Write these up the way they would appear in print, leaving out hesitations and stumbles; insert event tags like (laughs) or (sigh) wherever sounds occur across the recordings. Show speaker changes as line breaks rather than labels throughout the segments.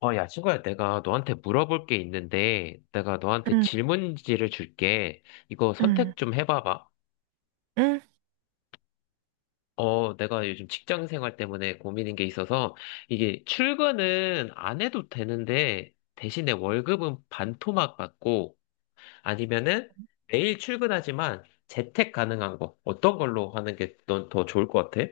야, 친구야, 내가 너한테 물어볼 게 있는데, 내가 너한테
응,
질문지를 줄게. 이거
응,
선택 좀 해봐봐.
응.
내가 요즘 직장 생활 때문에 고민인 게 있어서, 이게 출근은 안 해도 되는데, 대신에 월급은 반토막 받고, 아니면은 매일 출근하지만 재택 가능한 거, 어떤 걸로 하는 게 넌 더 좋을 것 같아?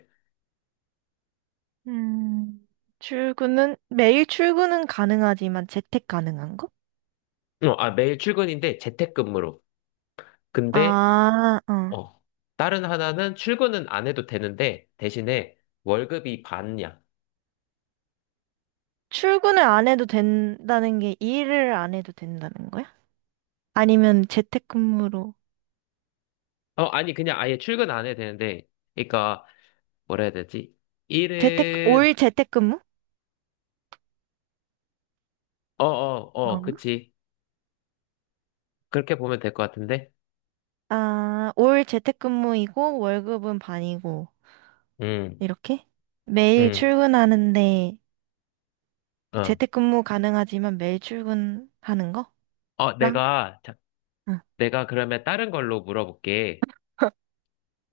음, 출근은, 매일 출근은 가능하지만 재택 가능한 거?
매일 출근인데 재택근무로. 근데
아, 어.
어. 다른 하나는 출근은 안 해도 되는데, 대신에 월급이 반이야.
출근을 안 해도 된다는 게 일을 안 해도 된다는 거야? 아니면 재택근무로,
아니, 그냥 아예 출근 안 해도 되는데, 그러니까, 뭐라 해야 되지?
재택, 올
일은,
재택근무?
어, 어, 어,
이건가?
그치. 그렇게 보면 될 것 같은데?
아, 올 재택근무이고 월급은 반이고,
음,
이렇게? 매일
음,
출근하는데
어.
재택근무 가능하지만 매일 출근하는 거?랑?
자,
응.
내가 그러면 다른 걸로 물어볼게.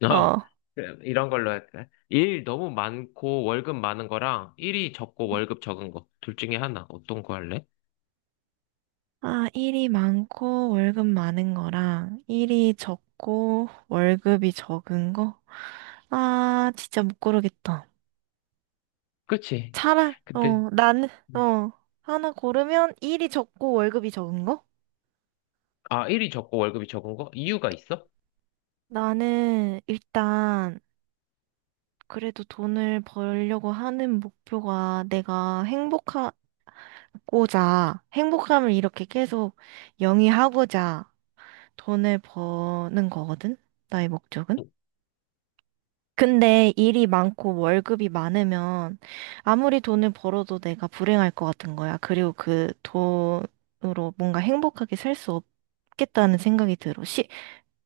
어,
어.
그럼 이런 걸로 할까? 일 너무 많고 월급 많은 거랑 일이 적고 월급 적은 거. 둘 중에 하나. 어떤 거 할래?
아, 일이 많고 월급 많은 거랑 일이 적고 월급이 적은 거? 아, 진짜 못 고르겠다.
그치. 근데,
나는,
음.
어, 하나 고르면 일이 적고 월급이 적은 거?
아, 일이 적고 월급이 적은 거? 이유가 있어?
나는 일단 그래도 돈을 벌려고 하는 목표가 내가 행복하고자, 행복함을 이렇게 계속 영위하고자 돈을 버는 거거든? 나의 목적은? 근데 일이 많고 월급이 많으면 아무리 돈을 벌어도 내가 불행할 것 같은 거야. 그리고 그 돈으로 뭔가 행복하게 살 수 없겠다는 생각이 들어.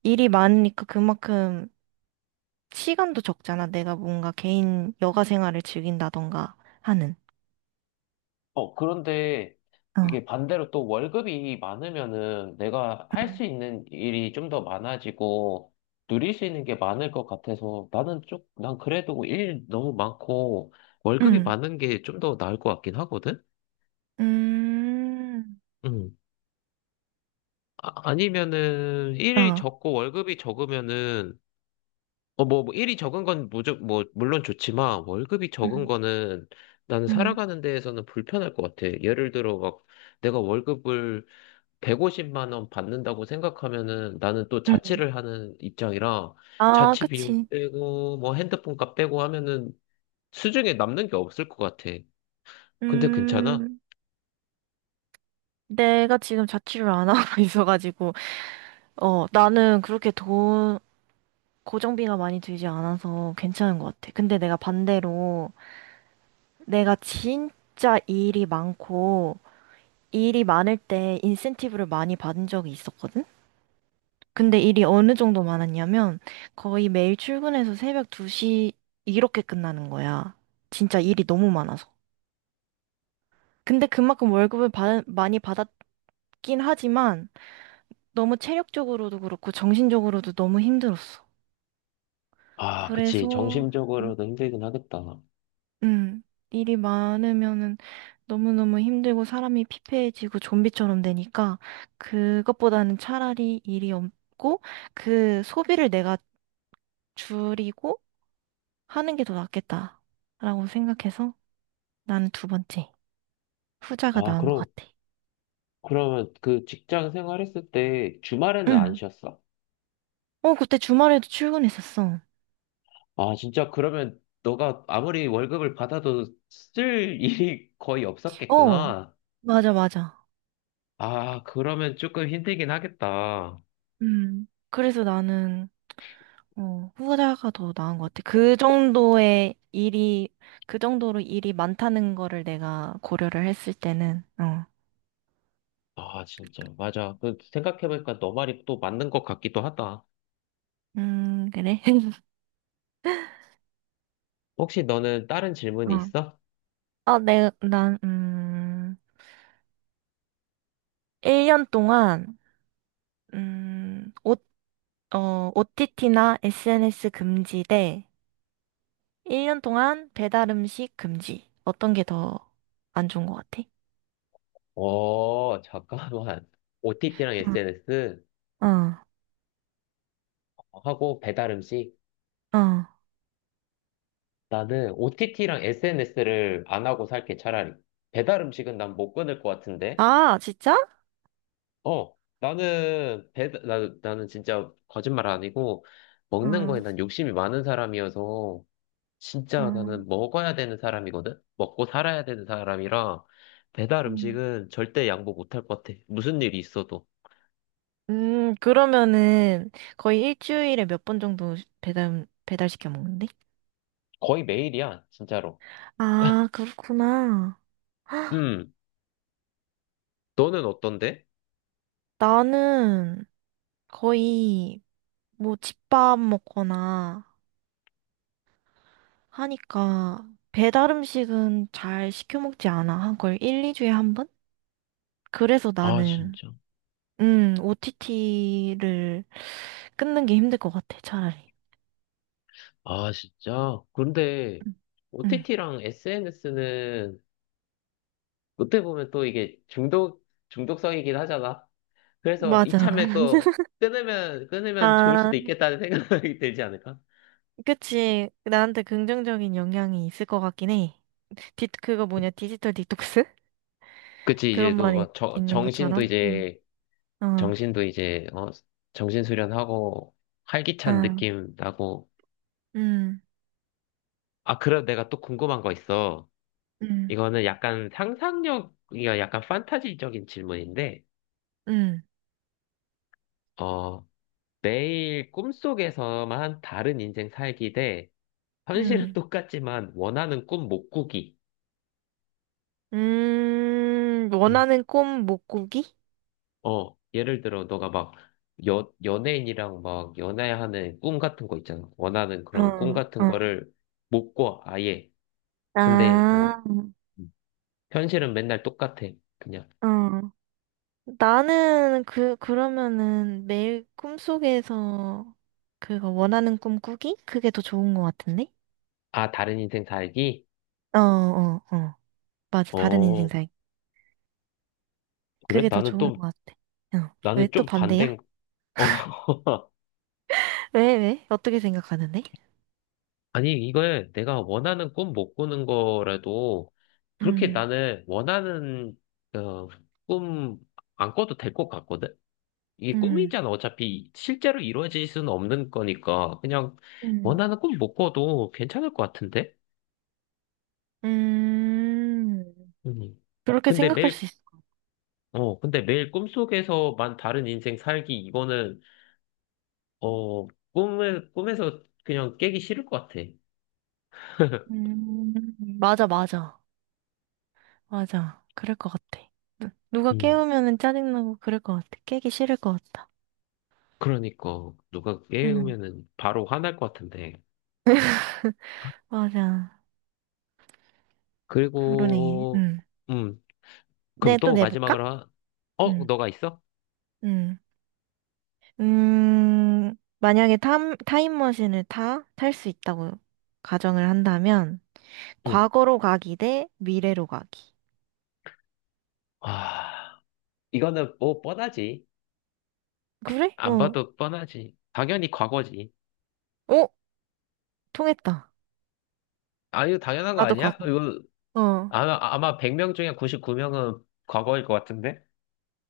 일이 많으니까 그만큼 시간도 적잖아. 내가 뭔가 개인 여가 생활을 즐긴다던가 하는.
그런데
어.
이게 반대로 또 월급이 많으면은 내가 할
응.
수 있는 일이 좀 더 많아지고 누릴 수 있는 게 많을 것 같아서 나는 쪽 난 그래도 일 너무 많고 월급이
응.
많은 게 좀 더 나을 것 같긴 하거든?
음,
음. 아, 아니면은 일이
어.
적고 월급이 적으면은 뭐 일이 적은 건 무조 뭐 물론 좋지만 월급이 적은
응.
거는 나는 살아가는 데에서는 불편할 것 같아. 예를 들어 막 내가 월급을 150만 원 받는다고 생각하면은 나는 또
응. 응.
자취를 하는 입장이라
아,
자취 비용
그치.
빼고 뭐 핸드폰 값 빼고 하면은 수중에 남는 게 없을 것 같아. 근데 괜찮아?
음, 내가 지금 자취를 안 하고 (laughs) 있어가지고. 어, 나는 그렇게 돈, 고정비가 많이 들지 않아서 괜찮은 것 같아. 근데 내가 반대로 내가 진짜 일이 많고 일이 많을 때 인센티브를 많이 받은 적이 있었거든? 근데 일이 어느 정도 많았냐면 거의 매일 출근해서 새벽 2시 이렇게 끝나는 거야. 진짜 일이 너무 많아서. 근데 그만큼 월급을 많이 받았긴 하지만 너무 체력적으로도 그렇고 정신적으로도 너무 힘들었어.
아,
그래서,
그치.
음,
정신적으로도 힘들긴 하겠다.
음, 일이 많으면은 너무너무 힘들고 사람이 피폐해지고 좀비처럼 되니까 그것보다는 차라리 일이 없고 그 소비를 내가 줄이고 하는 게 더 낫겠다라고 생각해서 나는 두 번째 후자가
아,
나은 것
그럼
같아.
그러면 그 직장 생활했을 때 주말에는 안
응.
쉬었어?
어, 그때 주말에도 출근했었어.
아, 진짜 그러면 너가 아무리 월급을 받아도 쓸 일이 거의
어,
없었겠구나.
맞아, 맞아.
아, 그러면 조금 힘들긴 하겠다.
음. 그래서 나는 어, 후자가 더 나은 것 같아. 그 정도의 일이, 그 정도로 일이 많다는 거를 내가 고려를 했을 때는, 어.
아, 진짜. 맞아. 그 생각해보니까 너 말이 또 맞는 것 같기도 하다.
그래? (laughs)
혹시 너는 다른
어.
질문이 있어?
아, 난, 1년 동안, 음, 옷, OTT나 SNS 금지 대 1년 동안 배달 음식 금지. 어떤 게 더 안 좋은 것 같아?
잠깐만. (laughs) OTT랑 SNS
어, 어.
하고 배달 음식.
어.
나는 OTT랑 SNS를 안 하고 살게 차라리. 배달 음식은 난 못 끊을 것 같은데.
아, 진짜?
어, 나는 진짜 거짓말 아니고 먹는
어,
거에 난 욕심이 많은 사람이어서 진짜
어.
나는 먹어야 되는 사람이거든. 먹고 살아야 되는 사람이라 배달
음.
음식은 절대 양보 못 할 것 같아. 무슨 일이 있어도.
그러면은 거의 일주일에 몇 번 정도 배달시켜 먹는데?
거의 매일이야, 진짜로.
아, 그렇구나. 헉,
음, 너는 어떤데?
나는 거의 뭐 집밥 먹거나 하니까 배달 음식은 잘 시켜 먹지 않아. 한 걸 1, 2주에 한 번? 그래서
아,
나는,
진짜.
OTT를 끊는 게 힘들 것 같아, 차라리.
아, 진짜? 그런데
응,
OTT랑 SNS는 어떻게 보면 또 이게 중독성이긴 하잖아. 그래서
맞아.
이참에 또
(laughs)
끊으면 좋을
아,
수도 있겠다는 생각이 (laughs) 들지 않을까?
그치. 나한테 긍정적인 영향이 있을 것 같긴 해. 그거 뭐냐, 디지털 디톡스? (laughs)
그치, 이제
그런
또
말이
막
있는
정신도
것처럼? 응.
이제,
어,
정신도 이제, 어, 정신 수련하고 활기찬
아,
느낌 나고.
음,
아, 그럼 내가 또 궁금한 거 있어.
음,
이거는 약간 상상력, 이거 약간 판타지적인 질문인데,
음,
어, 매일 꿈속에서만 다른 인생 살기 대 현실은
음.
똑같지만 원하는 꿈 못 꾸기.
원하는 꿈 못 꾸기?
예를 들어, 너가 막, 연예인이랑 막, 연애하는 꿈 같은 거 있잖아. 원하는
어,
그런 꿈 같은
어.
거를 못 꿔, 아예. 근데, 어,
아,
음. 현실은 맨날 똑같아. 그냥,
어. 나는 그러면은 매일 꿈속에서 그거 원하는 꿈 꾸기? 그게 더 좋은 것 같은데?
아, 다른 인생 살기?
어, 어, 어. 맞아. 다른 인생
어,
살기.
그래?
그게 더
나는
좋은
또,
것 같아. 어. 왜
나는
또
좀 반대인,
반대야?
어, (laughs)
왜, 왜? 어떻게 생각하는데?
아니, 이걸 내가 원하는 꿈 못 꾸는 거라도, 그렇게
음,
나는 원하는, 어, 꿈 안 꿔도 될 것 같거든? 이게
음,
꿈이잖아. 어차피 실제로 이루어질 수는 없는 거니까 그냥
음,
원하는 꿈 못 꿔도 괜찮을 것 같은데?
음.
음.
그렇게
근데
생각할 수
매일
있어.
꿈속에서만 다른 인생 살기 이거는 어 꿈을 꿈에서 그냥 깨기 싫을 것 같아. (laughs)
음, 맞아, 맞아. 맞아. 그럴 것 같아. 누가
음.
깨우면은 짜증나고 그럴 것 같아. 깨기 싫을 것 같다.
그러니까 누가
음,
깨우면은 바로 화날 것 같은데.
맞아. 그러네.
그리고
음.
음 그럼
네, 또
또
내볼까?
마지막으로 하...
음,
너가 있어?
음. 만약에 타임머신을 탈 수 있다고 가정을 한다면,
응.
과거로 가기 대 미래로 가기.
아 이거는 뭐 뻔하지.
그래?
안
어.
봐도 뻔하지. 당연히 과거지.
어, 통했다.
아, 이거 당연한 거
나도
아니야?
과거.
이거
어.
아마 100명 중에 99명은 과거일 것 같은데?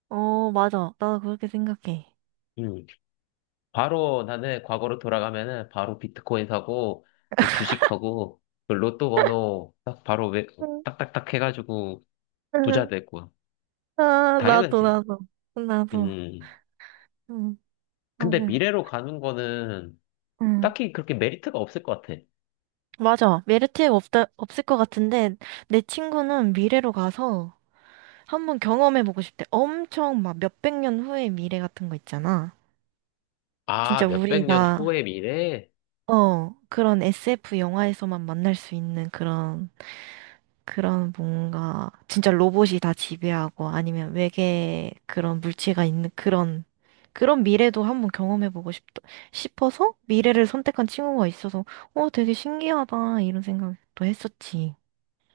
어, 맞아. 나도 그렇게 생각해.
음. 바로 나는 과거로 돌아가면은 바로 비트코인 사고, 그 주식하고, 그 로또 번호 딱 바로 왜
응.
딱딱딱 해가지고
(laughs)
부자
응.
될 거야.
아, 나도,
당연하지.
나도. 나도.
음.
응,
근데
맞아.
미래로 가는 거는
응
딱히 그렇게 메리트가 없을 것 같아.
맞아. 메리트가 없다, 없을 것 같은데, 내 친구는 미래로 가서 한번 경험해보고 싶대. 엄청 막 몇백 년 후의 미래 같은 거 있잖아.
아,
진짜
몇백 년
우리가,
후의 미래?
어, 그런 SF 영화에서만 만날 수 있는 그런 그런 뭔가 진짜 로봇이 다 지배하고 아니면 외계 그런 물체가 있는 그런 그런 미래도 한번 경험해보고 싶어서 미래를 선택한 친구가 있어서 어 되게 신기하다 이런 생각도 했었지.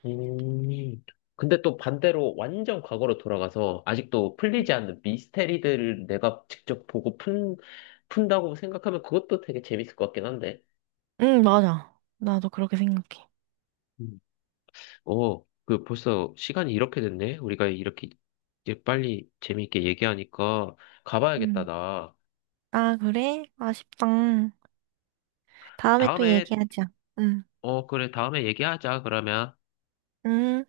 음. 근데 또 반대로 완전 과거로 돌아가서 아직도
응
풀리지 않는 미스테리들을 내가 직접 보고 푼다고 생각하면 그것도 되게 재밌을 것 같긴 한데.
응, 맞아. 나도 그렇게 생각해.
음. 그 벌써 시간이 이렇게 됐네? 우리가 이렇게 이제 빨리 재미있게 얘기하니까 가봐야겠다,
응.
나.
아 그래? 아쉽다. 다음에 또
다음에,
얘기하자. 응.
그래, 다음에 얘기하자, 그러면.
응.